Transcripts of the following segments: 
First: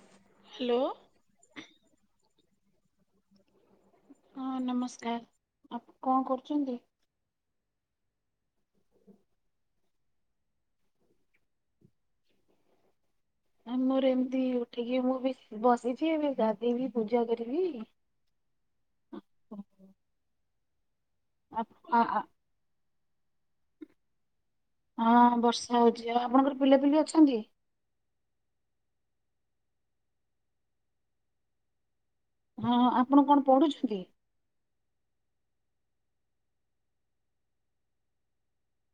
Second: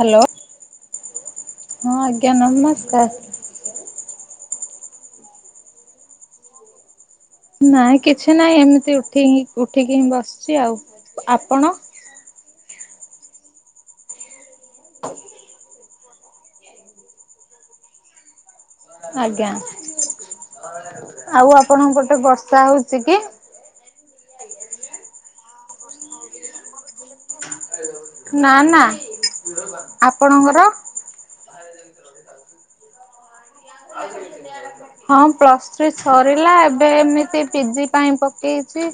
Hello hello ହଁ ଆଜ୍ଞା ନମସ୍କାର। ହଁ ନମସ୍କାର ଆ କଁ କରୁଚନ୍ତି? ନାଇଁ କିଛି ନାଇଁ ଏମିତି ଉଠି ହିଁ ଉଠିକି ହିଁ ବସଚି ଆଉ ଆପଣ? ନାଁ ମୋର ଏମତି ଉଠିକି ମୁଁ ବି ବସିଚି ଏବେ ଗାଧେଇବି ପୂଜା କରିବି। ଆଜ୍ଞା ଆଉ ଆ ଆପଣଙ୍କ ଆ ପଟେ ବର୍ଷା ହୋଉଚି କି? ହଁ ବର୍ଷା ହଉଚି। ଆଉ ଆପଣଙ୍କର ପିଲାପିଲି ଅଛନ୍ତି? ନାଁ ନାଁ, ଆପଣଙ୍କର? ବାହାରେ ଜଗିଥିଲ ସେତାକ? ହଁ ହଁ ଆପଣ କଣ ପଢ଼ୁଛନ୍ତି? ହଁ ପ୍ଲସ୍ ଥ୍ରୀ ସରିଲା ଏବେ ଏମିତି ପି ଜି ପାଇଁ ପକେଇଚି।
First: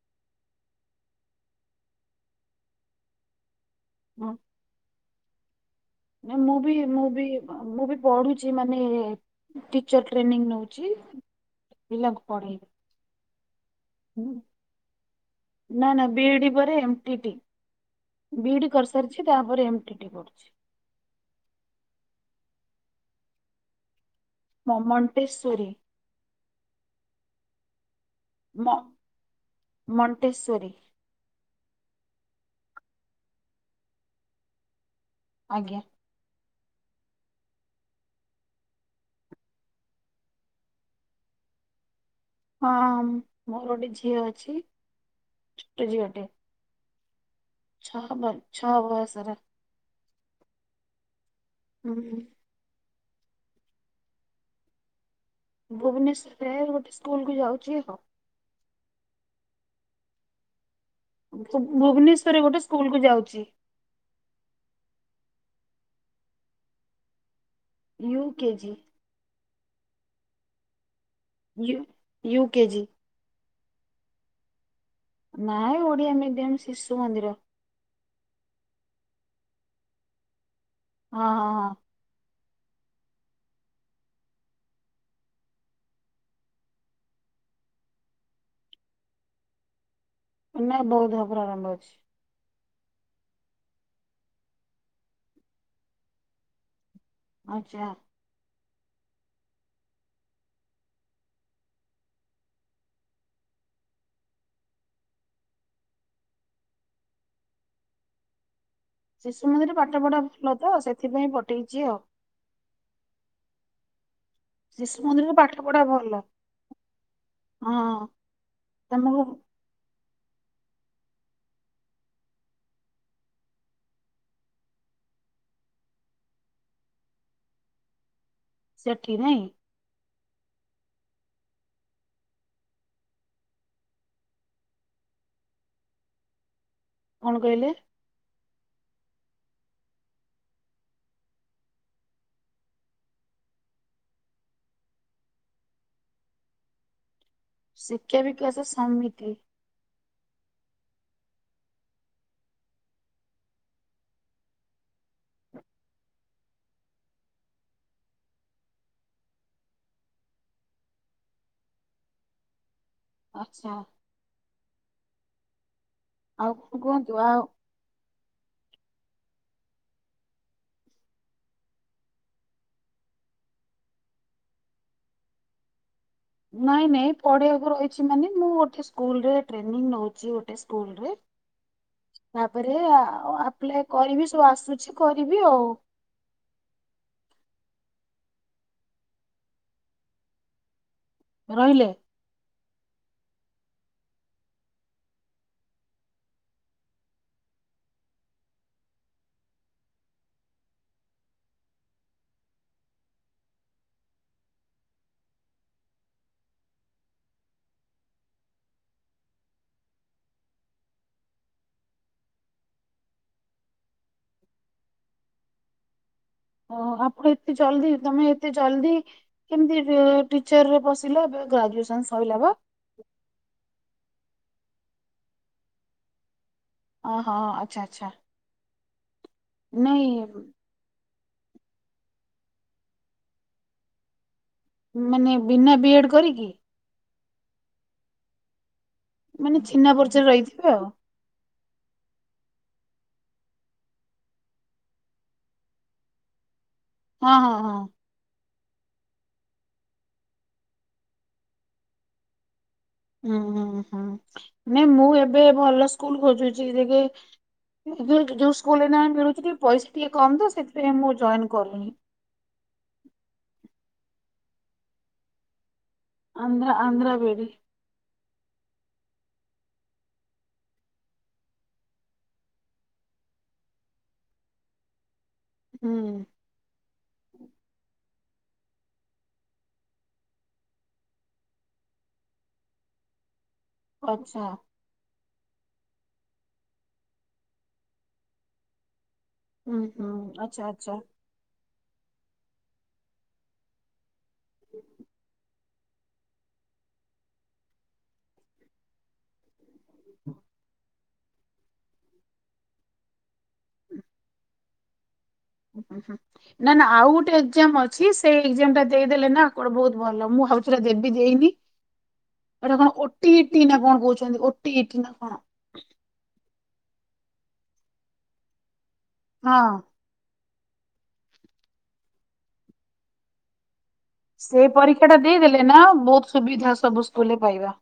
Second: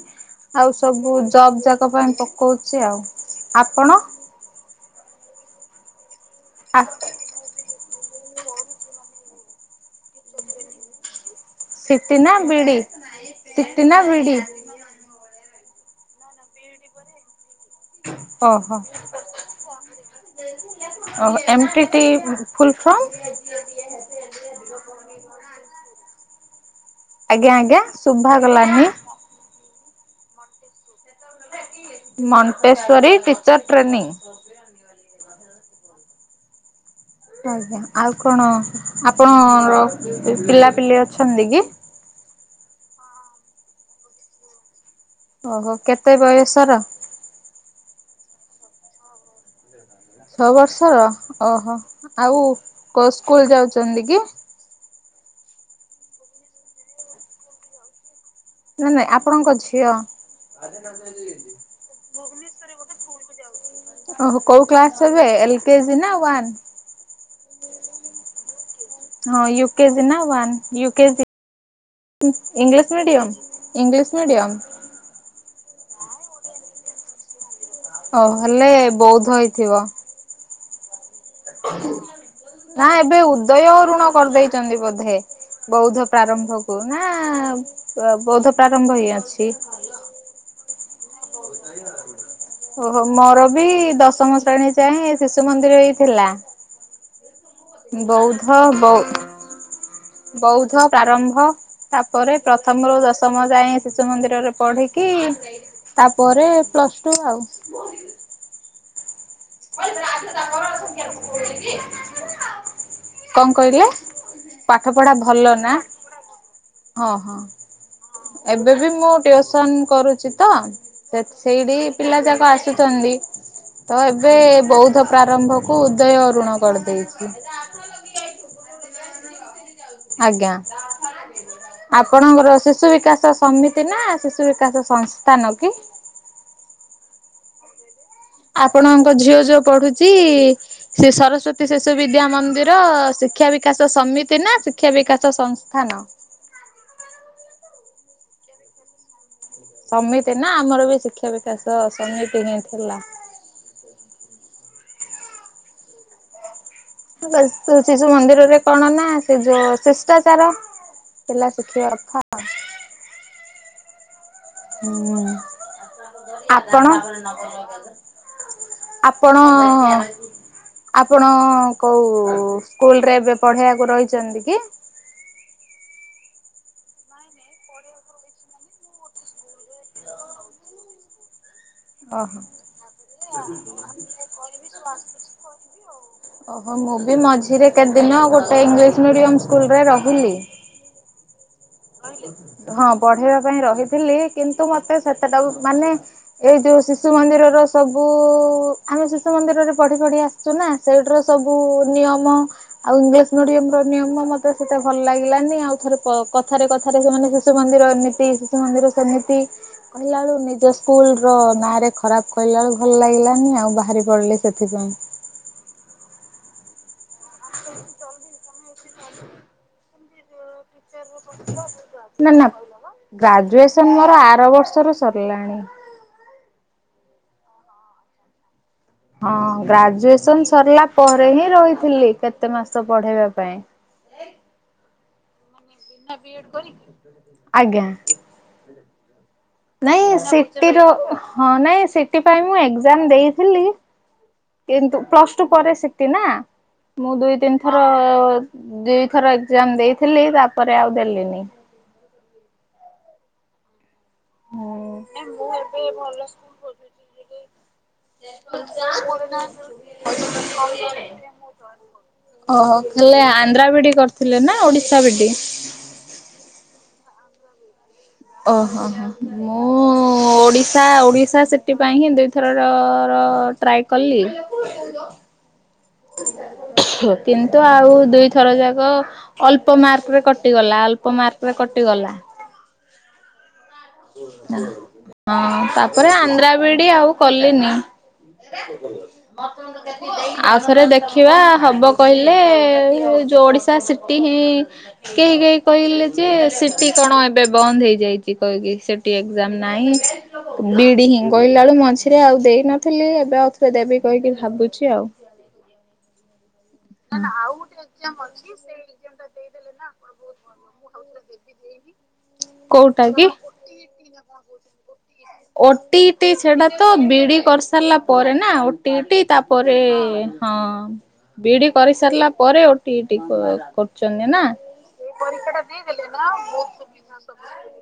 ଆଉ ସବୁ ଜବ୍ ଯାକ ପାଇଁ ପକଉଚି ଆଉ, ଆପଣ? ଅଁ ନାଁ ମୁ ବି ଆ ମୁଁ ବି ଅ ମୁଁ ବି ପଢୁଚି ମାନେ ଟିଚର୍ ଟ୍ରେନିଂ ନୋଉଚି। ସି ଟି ନା ବି ଡି଼ ସି ଟି ନାଁ ବି ଡି଼? ନାଁ ନାଁ ବିଇଡି଼ ପରେ ଏମ୍ ପି ଟି ବିଇଡି଼ ଓହୋ କରିସାରିଚି। କି ତାପରେ ଏମ୍ ଟି ଟି କରୁଚି। ଓହୋ M T T full from? ମମଣ୍ଟେଶ୍ଵରୀ। ଆଜ୍ଞା ଆଜ୍ଞା ଶୁଭା ଗଲାନି। ମ- ମଣ୍ଟେଶ୍ଵରୀ। Montessori teacher training. ଆଜ୍ଞା। ଆଜ୍ଞା ଆଉ କଣ ଆପଣର ପି ପିଲାପିଲି ଅଛନ୍ତି କି? ହଁ ମୋର ଅଟେ ଝିଅ ଅଛି। ଓହୋ ଛୋଟ କେତେ ଝିଅଟେ ବୟସର? ଛଅ ବ ଛଅ ବୟସର। ଛଅ ବର୍ଷର ଓହୋ ହୁଁ ଆଉ କ ସ୍କୁଲ୍ ଯାଉଚନ୍ତି କି? ଭୁବନେଶ୍ୱରରେ ଗୋଟେ ସ୍କୁଲକୁ ଯାଉଚି ହ। ନାଁ ନାଇଁ ଆପଣଙ୍କ ଝିଅ। ଭୁବନେଶ୍ଵରରେ ଭୁବନେଶ୍ୱରରେ ସ୍କୁଲ ଗୋଟେ ସ୍କୁଲ୍ କୁ ଯାଉଛି ଯାଉଚି ପା। ଓହୋ କୋଉ କ୍ଲାସ୍ ଏବେ ଏଲ୍ କେ ଜି ନାଁ ୱାନ୍? U K G. ହଁ ୟୁ କେ ଜି ନାଁ one U K G, U U KG English medium? English medium? ନାଁଇ ଓଡିଆ ମିଡିୟମ ଶିଶୁ ମନ୍ଦିର। ଅ ହେଲେ ବୌଧ ହେଇଥିବ। ହଁ ହଁ ନାଁ ଏବେ ଉଦୟ ଅରୁଣ କରିଦେଇଛନ୍ତି ବୋଧେ। ବୌଦ୍ଧ ପ୍ରାରମ୍ଭ କୁ ନାଁ ଅ ବୌଦ୍ଧ ପ୍ରାରମ୍ଭ ହିଁ ଅଛି? ନା ବୌଦ୍ଧ ପ୍ରାରମ୍ଭ ଅଛି। ଓହୋ ମୋର ବି ଦଶମ ଶ୍ରେଣୀ ଯାଏଁ ଶିଶୁ ମନ୍ଦିର ହେଇଥିଲା। ଆଚ୍ଛା ବୌଦ୍ଧ ବୌ ବୌଦ୍ଧ ପ୍ରାରମ୍ଭ ତାପରେ ପ୍ରଥମରୁ ଦଶମ ଯାଏଁ ଶିଶୁ ମନ୍ଦିରରେ ପଢିକି ତାପରେ ପ୍ଲସ୍ ଟୁ ଆଉ। ଶିଶୁ ମନ୍ଦିରେ ପାଠପଢା ଭଲ ତ ସେଥିପାଇଁ ପଠେଇଛି ଆଉ। କକଣ କହିଲେ? ପାଠ ଶିଶୁ ପଢା ମନ୍ଦିରରେ ପାଠ ଭଲ ନା ପଢା ଭଲ ହଁ ହଁ। ହଁ। ଏବେ ବି ମୁଁ ତମକୁ ଟ୍ୟୁଉସନ କରୁଛି। ତ ସେଠ୍ ସେଇଠି ପିଲା ଯାକ ଆସୁଛନ୍ତି। ତ ଏବେ ବୌଦ୍ଧ ପ୍ରାରମ୍ଭ କୁ ଉଦୟ ଅରୁଣ କରିଦେଇଛି। ସେଠି ନାଇଁ? ଆଜ୍ଞା। ଆପଣଙ୍କର ଶିଶୁ ବିକାଶ ସମିତି ନା ଶିଶୁ ବିକାଶ ସଂସ୍ଥାନ କି? କଣ କହିଲେ? ଆପଣଙ୍କ ଝିଅ ଯୋଉ ପଢୁଛି ସେ ସରସ୍ଵତୀ ଶିଶୁ ବିଦ୍ୟା ମନ୍ଦିର ଶିକ୍ଷା ବିକାଶ ସମିତି ନା ଶିକ୍ଷା ବିକାଶ ସଂସ୍ଥାନ? ଶିକ୍ଷା ବିକାଶ ସମିତି। ସମିତି ନା ଆମର ବି ଶିକ୍ଷା ବିକାଶ ସମିତି ହିଁ ଥିଲା। ସି ଶିଶୁ ମନ୍ଦିରରେ କଣ ନା ସେ ଯୋଉ ଶିଷ୍ଟାଚାର ପିଲା ଶିଖିବା କଥା ଆଉ। ଆଚ୍ଛା। ହୁଁ ଆଉ କଣ ଆପଣ? କୁହନ୍ତୁ ଆଉ ଆପଣ ଆପଣ କୋଉ ସ୍କୁଲରେ ଏବେ ପଢେଇବାକୁ ରହିଛନ୍ତି କି? ନାଇଁ ନାଇଁ ପଢେଇବାକୁ ରହିଛି ମାନେ ମୁଁ ଗୋଟେ ସ୍କୁଲରେ ଟ୍ରେନିଂ ନୋଉଛି ଗୋଟେ ସ୍କୁଲ ରେ ଓହୋ। ତାପରେ ଆଉ ଆପ୍ଲାଏ କରିବି ସବୁ ଆସୁଛି କରିବି ଆଉ। ଓହୋ ମୁଁ ବି ମଝିରେ କେତେଦିନ ଗୋଟେ ଇଂଲିଶ ମିଡିୟମ ସ୍କୁଲରେ ରହିଲି ରହିଲେ? ହଁ ପଢେଇବା ପାଇଁ ରହିଥିଲି କିନ୍ତୁ ମତେ ସେତେଟାକୁ ମାନେ ଏଇ ଯୋଉ ଶିଶୁ ମନ୍ଦିରର ସବୁ ଆମେ ଶିଶୁ ମନ୍ଦିରରେ ପଢି ପଢି ଆସ ସୁନା ସେଇଠିରେ ସବୁ ନିୟମ ଆଉ ଇଂଲିଶ ମିଡିୟମ ର ନିୟମ ମତେ ସେତେ ଭଲ ଲାଗିଲାନି ଆଉ ଥରେ କ କଥ କଥାରେ କଥାରେ ସେମାନେ ଶିଶୁ ମନ୍ଦିର ଏମିତି ଶିଶୁ ମନ୍ଦିର ସେମିତି କହିଲା ବେଳକୁ ନିଜ ସ୍କୁଲ ର ନାଁରେ ଖରାପ କହିଲା ବେଳୁ ଭଲ ଲାଗିଲାନି ଆଉ ବାହାରି ପଡିଲି ସେଥିପାଇଁ। ଓ ଆପଣ ଏତେ ଜଲଦି ତମେ ଏତେ ଜଲଦି କେମତି ରଅ ଟିଚରରେ ପସିଲା ଏବେ ଗ୍ରାଜୁଏସନ ନା ସଇଲା ନା ବା। ଗ୍ରାଜୁଏସନ ମୋର ଆର ବର୍ଷରୁ ସରିଲାଣି। ଓ ହଁ ଆଚ୍ଛା ଆଚ୍ଛା। ହଁ ନାଇଁ ଗ୍ରାଜୁଏସନ ସରିଲା ପରେ ହିଁ ରହିଥିଲି କେତେ ମାସ ପଢେଇବା ପାଇଁ ମାନେ ବିନା ବି ଏଡ କରିକି ଆଜ୍ଞା। ମାନେ ଚିହ୍ନା ନାଇଁ ପରିଚୟରେ ରହିଥିବେ ସିଟିର ଆଉ ହଁ ନାଇଁ ସିଟି ପାଇଁ ମୁଁ ଏଗ୍ଜାମ ଦେଇଥିଲି କିନ୍ତୁ ପ୍ଲସ ଟୁ ପରେ ଶିଖତି ନା। ମୁଁ ଦୁଇ ହଁ ହଁ ତିନି ହଁ ଥର ଦୁଇଥର ଏକ୍ଜାମ ଦେଇଥିଲି ତାପରେ ଆଉ ଦେଲିନି। ଉୁଁ ହୁଁ ହୁଁ ନାଇ ମୁଁ ଏବେ ଭଲ ସ୍କୁଲ ଖୋଜୁଛି ଟିକେ ଯଉ ଯୋଉ ସ୍କୁଲରେ ନାଁ ମିଳୁଛିି ପଇସା ଟିକେ କମ ତ ସେଥିପାଇଁ ମୁଁ ଜଏନ କରୁନି। ଓହୋ ଖାଲି ଆନ୍ଧ୍ରା ବି ଇଡି କରିଥିଲେ ନା Odisha B Ed. Andhra Andhra B Ed. ଓହୋ ହ ମୁଁ ଓଡ଼ିଶା ଓଡ଼ିଶା ସେଥିପାଇ ହିଁ ଦୁଇଥରରର ଟ୍ରାଏ କଲି। ହୁଁ। କିନ୍ତୁ ଆଉ ଦୁଇଥର ଯାକ ଅଳ୍ପ ମାର୍କ ରେ କଟିଗଲା ଅଳ୍ପ ମାର୍କ ରେ କଟିଗଲା। ଆଚ୍ଛା [unintelligible] ହଁ ତାପରେ ଆନ୍ଧ୍ରାବିଡି ଆଉ କଲିନୀ। ହୁଁ ହୁଁ ଆଉ ଆଚ୍ଛା ଥରେ ଦେଖି ଆଚ୍ଛା। ଦେଖିବା ହବ କହିଲେ ଯୋଉ ଓଡିଶା ସିଟି ହିଁ କେହି କେହି କହିଲେ ଯେ ସିଟିି କଣ ଏବେ ବନ୍ଦ ହେଇଯାଇଛି କହିକି ସେଠୀ ଏକଜାମ୍ ନାହିଁ। ବିଇଡି ହିଁ କହିଲା ବେଳୁ ମଝିରେ ଆଉ ଦେଇନଥିଲି ଏବେ ଆଉଥରେ ଦେବି କହିକି ଭାବୁଛି ଆଉ। ହୁଁ ନା ନା ଆଉ ଗୋଟେ ଏକ୍ଜାମ ଅଛି ସେଇ ଏକ୍ଜାମ ଟା ଦେଇଦେଲେ ନା କୁଆଡ଼େ ବହୁତ ଭଲ ମୁଁ ଆଉଥରେ ଦେବି ଦେଇନି ସେଟା କଣ କୋଉଟା କି? ଓଟି ଏଇନା କଣ କହୁଛନ୍ତି ଓଟି ଇଟି ନା କଣ? ଓଟି ଇଟୀ ସେଟା ତ ବିଡି କରିସାରିଲା ପରେ ନା ଓଟି ଇଟି ତାପରେ ହଁ। ହଁ ବିଡ଼ି କରିସାରିଲା ପରେ ଓଟିଇଟି କ ସେ ପରୀକ୍ଷା ଟା ଦେଇଦେଲେ ନା ବହୁତ ସୁବିଧା ସବୁ ସ୍କୁଲରେ ପାଇବା।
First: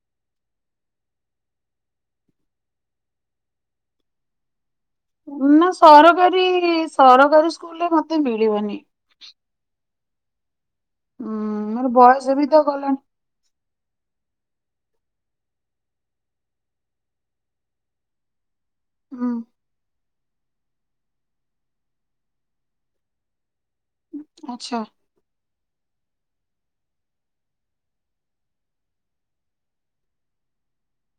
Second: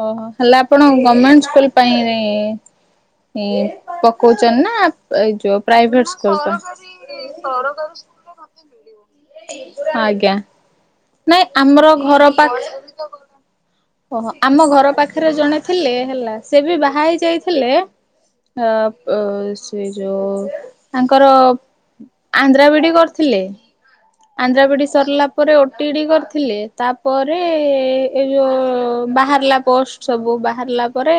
ଓହୋ ହେଲେ ଆପଣ ଗମେଣ୍ଟ ସ୍କୁଲ ପାଇଁରେ ପକଉଛନ୍ତି ନା ଏଇ ଯୋଉ ନା ପ୍ରାଇଭେଟ୍ ସ୍କୁଲ ସରକାରୀ ସରକାରୀ ସ୍କୁଲରେ ପାଇଁ। ମତେ ମିଳିବନି। ଆଜ୍ଞା ହୁଁ ନାଇଁ ମୋର ଆମର ବୟସ ଘର ବି ତ ପାଖ ଗଲାଣି ଓହୋ ଆମ ଘର ପାଖରେ ଜଣେ ଥିଲେ ହେଲା ସେ ବି ବାହା ହେଇ ଯାଇଥିଲେ ଅ ଅ ହୁଁ ସେ ଯଉ ତାଙ୍କର ଆନ୍ଧ୍ରା ବିଡି କରିଥିଲେ। ଆନ୍ଧ୍ରା ଆଚ୍ଛା। ଵିଡି ସରଲା ପରେ ଓଟି ଇଟି କରିଥିଲେ ତାପରେ ଏ ଯଉଁ ବାହାରିଲା ପୋଷ୍ଟ ସବୁ ବାହାରିଲା ପରେ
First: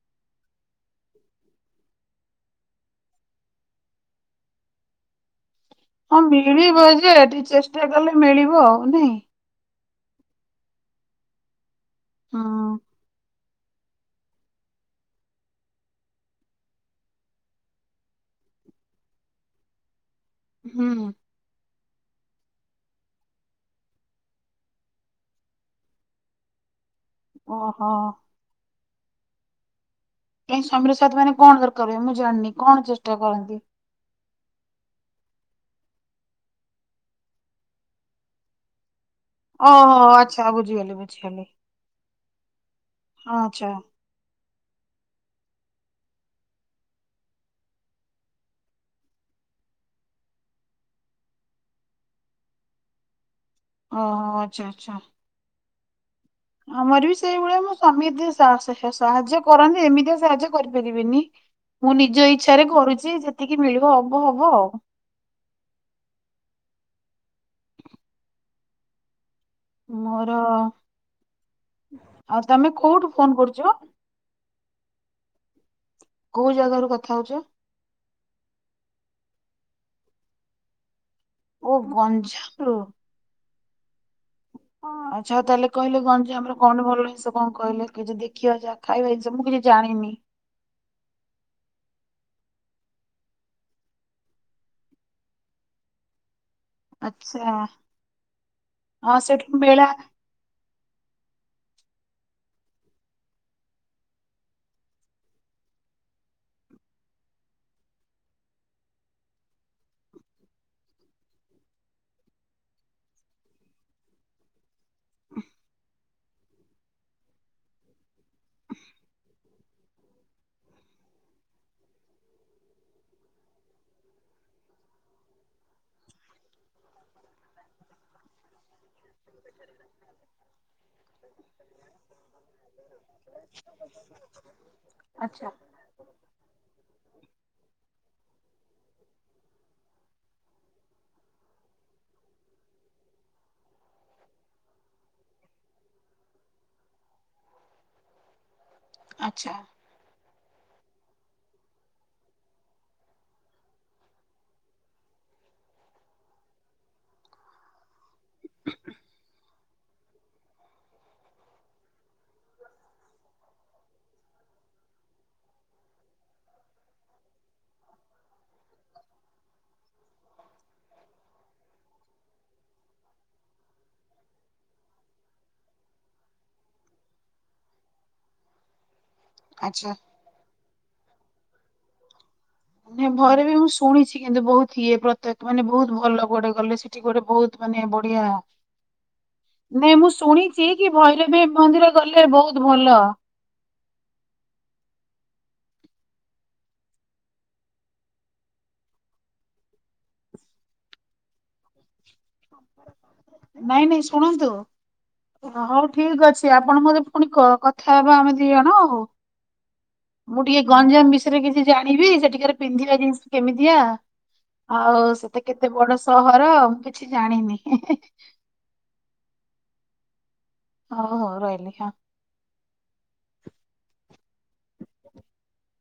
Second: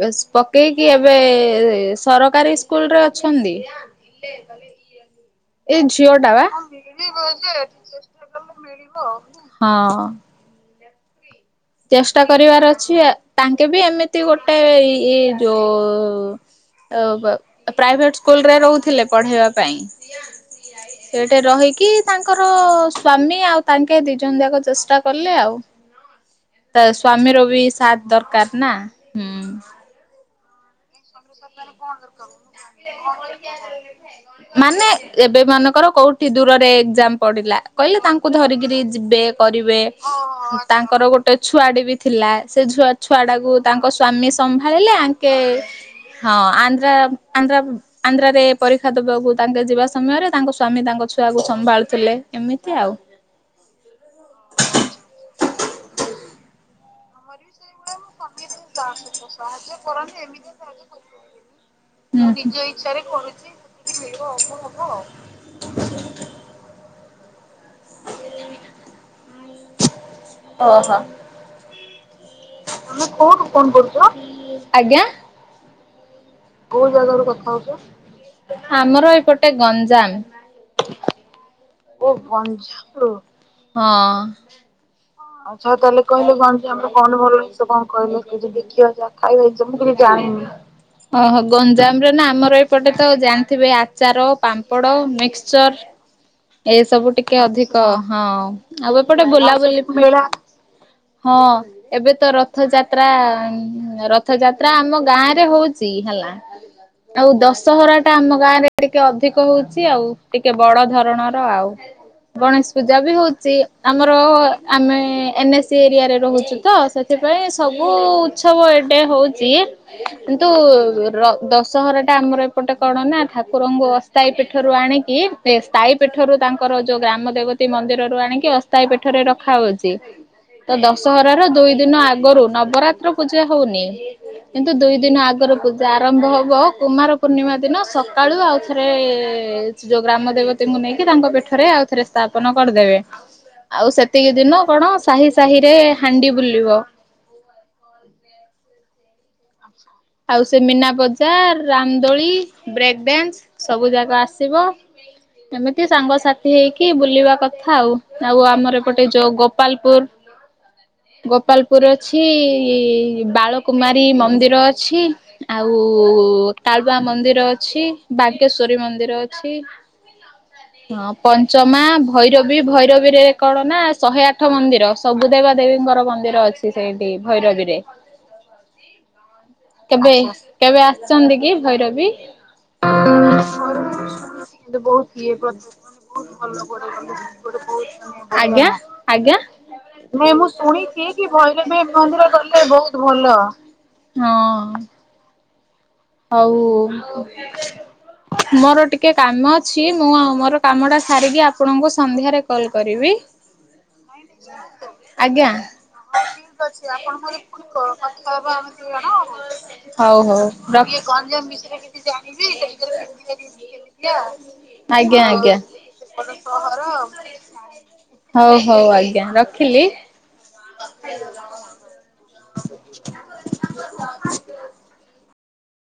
ବସ୍ ପକେଇକି ଏବେ ସରକାରୀ ସ୍କୁଲ ରେ ଅଛନ୍ତି। ଏଇ ଝିଅ ହଁ ଟା ବା ମିଳିବ ଯେ ଟିକେ ଚେଷ୍ଟା କଲେ ମିଳିବ ଆଉ ନାଇଁ। ହଁ। ଚେଷ୍ଟା କରିବାର ହଁ। ଅଛି ତାଙ୍କେ ବି ଏମିତି ଗୋଟେ ଇ ଯୋ ପ୍ରାଇଭେଟ ସ୍କୁଲରେ ରହୁଥିଲେ ପଢ଼େଇବା ପାଇଁ। ହୁଁ। ଟେ ରହିକି ତାଙ୍କର ସ୍ୱାମୀ ଆଉ ତାଙ୍କେ ଦୁଇ ଜଣ ଦଆକୁ ଚେଷ୍ଟା କଲେ ଆଉ। ତ ସ୍ଵାମୀର ବି ଓହୋ ସାଥ ଦରକାର ନା। ହୁଁ। କାଇ ସ୍ଵାମୀର ସାଥ୍ ମାନେ କଣ ଦର [inaudible] ମାନେ ଏବେ ମାନଙ୍କର କୋଉଠି ଦୂରରେ ଏକ୍ଜାମ ପଡ଼ିଲା କହିଲେ ତାଙ୍କୁ ଧରିକିରି ଯିବେ। କରିବେ ଓହୋ ଆଚ୍ଛା ବୁଝିଗଲି ତାଙ୍କର ଗୋଟେ ବୁଝିଗଲି ଛୁଆଟେ ବି ଥିଲା ସେ ଛୁଆ ଛୁଆ ହଁ ଟାକୁ ଆଚ୍ଛା ତାଙ୍କ ସ୍ଵାମୀ ସମ୍ଭାଳିଲେ ଆଙ୍କେ ହଁ ଆନ୍ ନ୍ଧ୍ରା ଆନ୍ଧ୍ରା ଆନ୍ଧ୍ରାରେ ପରୀକ୍ଷା ଦବାକୁ ତାଙ୍କେ ଯିବା ସମୟରେ ତାଙ୍କ ସ୍ଵାମୀ ତାଙ୍କ ଛୁଆକୁ ସମ୍ଭାଳୁଥିଲେ ଏମିତି ଆଉ। ଓ ହୋ ଆଚ୍ଛା ଆଚ୍ଛା। ଆମର ବି ସେଇଭଳିଆ ମୋ ସ୍ଵାମୀ ଯିଏ ସେ [unintelligible] ସାହାଯ୍ୟ କରନ୍ତି ଏମିତିଆ ସାହାଯ୍ୟ କରିପାରିବେନି। ମୁଁ ନିଜ ଇଚ୍ଛାରେ କରୁଛି ଯେତିକି ମିଳିବ ହବହବ ଆଉ। ହ ହ ମୋର ଆଉ ତମେ। ତମେ କୋଉଠୁ ଫୋନ କରୁଛ। କୋଉ ଜାଗରୁ କଥା ହଉଚ ଆମର ଏପଟା ଗଞ୍ଜାମ। ଓ ଗଞ୍ଜାମ ରୁ। ହଁ ଆ। ଆଚ୍ଛା ତାହେଲେ କହିଲେ ଗଞ୍ଜାମ ର କଣ ଭଲ ଜିନିଷ କଣ କହିଲେ କିଛି ଦେଖିବା ଯା ଖାଇବା ଜିନିଷ ମୁଁ କିଛି ଜାଣିନି ‌। ହ ଓହୋ ଗଞ୍ଜାମ ରେ ନା ଆମର ଏପଟେ ତ ଜାଣିଥିବେ ଆଚାର ପାମ୍ପଡ଼ ମିକ୍ସଚର୍। ଏସବୁ ଟିକେ ଆଚ୍ଛା ଅଧିକ ହଁ ଆଉ ହଁ ଏପଟେ ସେଠି ବୁଲାବୁଲି। ମେଳା ପାଇଁ ହଁ। ଏବେ ତ ରଥଯାତ୍ରା ରଥଯାତ୍ରା ଆମ ଗାଁରେ ହଉଚି ହେଲା। ଆଉ ଦଶହରା ଟା ଆମ ଗାଁ ରେ ଟିକେ ଅଧିକ ହଉଛି ଆଉ ଟିକେ ବଡ ଧରଣର ଆଉ। ଗଣେଶ ପୂଜା ବି ହଉଛି ଆମର। ଆମେ ଏନ‌ ଏସି ଏରିଆରେ ରହୁଛୁ ତ ସେଥିପାଇଁ ସବୁ। ସବୁ ଏଟେ ହଉଛି। କିନ୍ତୁ ର ଦଶହରା ଟା ଆମର ଏପଟେ କଣ ନା ଠାକୁରଙ୍କୁ ଅସ। ଅସ୍ଥାୟୀ ପୀଠରୁ ଆଣିକି ଏ ସ୍ଥାୟୀ ପୀଠରୁ ତାଙ୍କର ଯୋଉ ଗ୍ରାମ ଦେବତୀ ମନ୍ଦିରରୁ ଆଣିକି ଅସ୍ଥାୟୀ ପୀଠରେ ର ଖା ହଉଛି ତ ଦଶହରା ର ଦୁଇ ଦିନ ଆଗରୁ ନବରାତ୍ କୁର ପୂଜା ହଉନି କିନ୍ତୁ ଦୁଇ ଦିନ ଆଚ୍ଛା ଆଗରୁ। ଆରମ୍ଭ ହବ କୁମାର ପୂର୍ଣ୍ଣିମା ଦିନ ସକାଳୁ ଆଉ ଥରେ ଯୋଉ ଗ୍ରାମ ଦେବତି। ତାଙ୍କୁ ନେଇକି ତାଙ୍କ ପେଠରେ ଆଉ ଥରେ ସ୍ଥାପନ କରିଦେବେ ଆଉ ସେ। ସେଇ ଦିନ କଣ ସାହି ସାହି ରେ ହାଣ୍ଡି ବୁଲିବ। ଆଛା। ଆଉ ସେ ମୀନା ବଜାର ରାମଦୋଳି ବ୍ରେକ ଡାନ୍ସ ସବୁ ଯାକ ଆସିବ। ଏମିତି ସାଙ୍ଗସାଥି ହେଇକି ବୁଲିବା କଥା ଆଉ ଆଉ ଆମର ଏପଟେ ଯୋଉ ଗୋପାଲପୁର। ଗୋପାଲପୁର ଅଛି ବାଳକୁୁମାରୀ ମନ୍ଦିର ଅ ଛି। ଆଉ କାଳବା ମନ୍ଦିର ଅଛି ବାଗେଶ୍ଵରୀ ମନ୍ଦିର ଅଛି। ହଁ ପଞ୍ଚମା ଭୈରବୀ ଭୈରବୀରେ କଣ ନା ଶହେ ଆଠ ମନ୍ଦିର। ସବୁ ଦେବା ଦେବୀଙ୍କର ମନ୍ଦିର ଅଛି ସେଇଠି ଭୈରବୀ ରେ। ଆଚ୍ଛା କେବେ କେବେ ଆସିଛନ୍ତି କି ଭୈରବୀ। ନା ଭୈରବୀ ମୁଁ ଶୁଣିଛି କିନ୍ତୁ ବହୁତ ଇଏ ପ୍ରତ୍ୟେଖ ମାନେ ବହୁତ ଭଲ କୁଆଡେ ଗଲେ ସେଠି କୁଆଡେ ବହୁତ। ମାନେ ବଢିଆ ଆଜ୍ଞା ଆଜ୍ଞା। ନାଇଁ ମୁଁ ଶୁଣିଛି କି ଭୈରବୀ ମନ୍ଦିର ଗଲେ ବହୁତ ଭଲ। ହଁ। ହଉ। ମୋର ଟିକେ କାମ ଅଛି ମୁଁ ଆଉ ମୋର କାମ ଟା ସାରିକି ଆପଣଙ୍କୁ ସନ୍ଧ୍ୟାରେ। କଲ୍ କରିବି। ନାଇଁ ନାଇଁ ଶୁଣନ୍ତୁ ଆଜ୍ଞା। ହଉ ଠିକ ଅଛି ଆପଣ ମତେ ପୁଣି କ- କଥା ହେବା ଆମେ ଦି ଜଣ ଆଉ ହଉ ମୁଁ ହଉ। ଟିକେ ଗଞ୍ଜାମ ବିଷୟରେ କିଛି ଜାଣିବି ସେଠିକାର ପିନ୍ଧିବା ଜିନିଷ କେମିତିଆ। ଆଉ ଆଜ୍ଞା ସେତ ଆଜ୍ଞା କେତେ ବଡ ସହର ମୁଁ କିଛି ଜାଣିନି। ହଉ ହଉ ଆଜ୍ଞା ରଖିଲି। ହଉ ହଉ ରହିଲି ହଁ।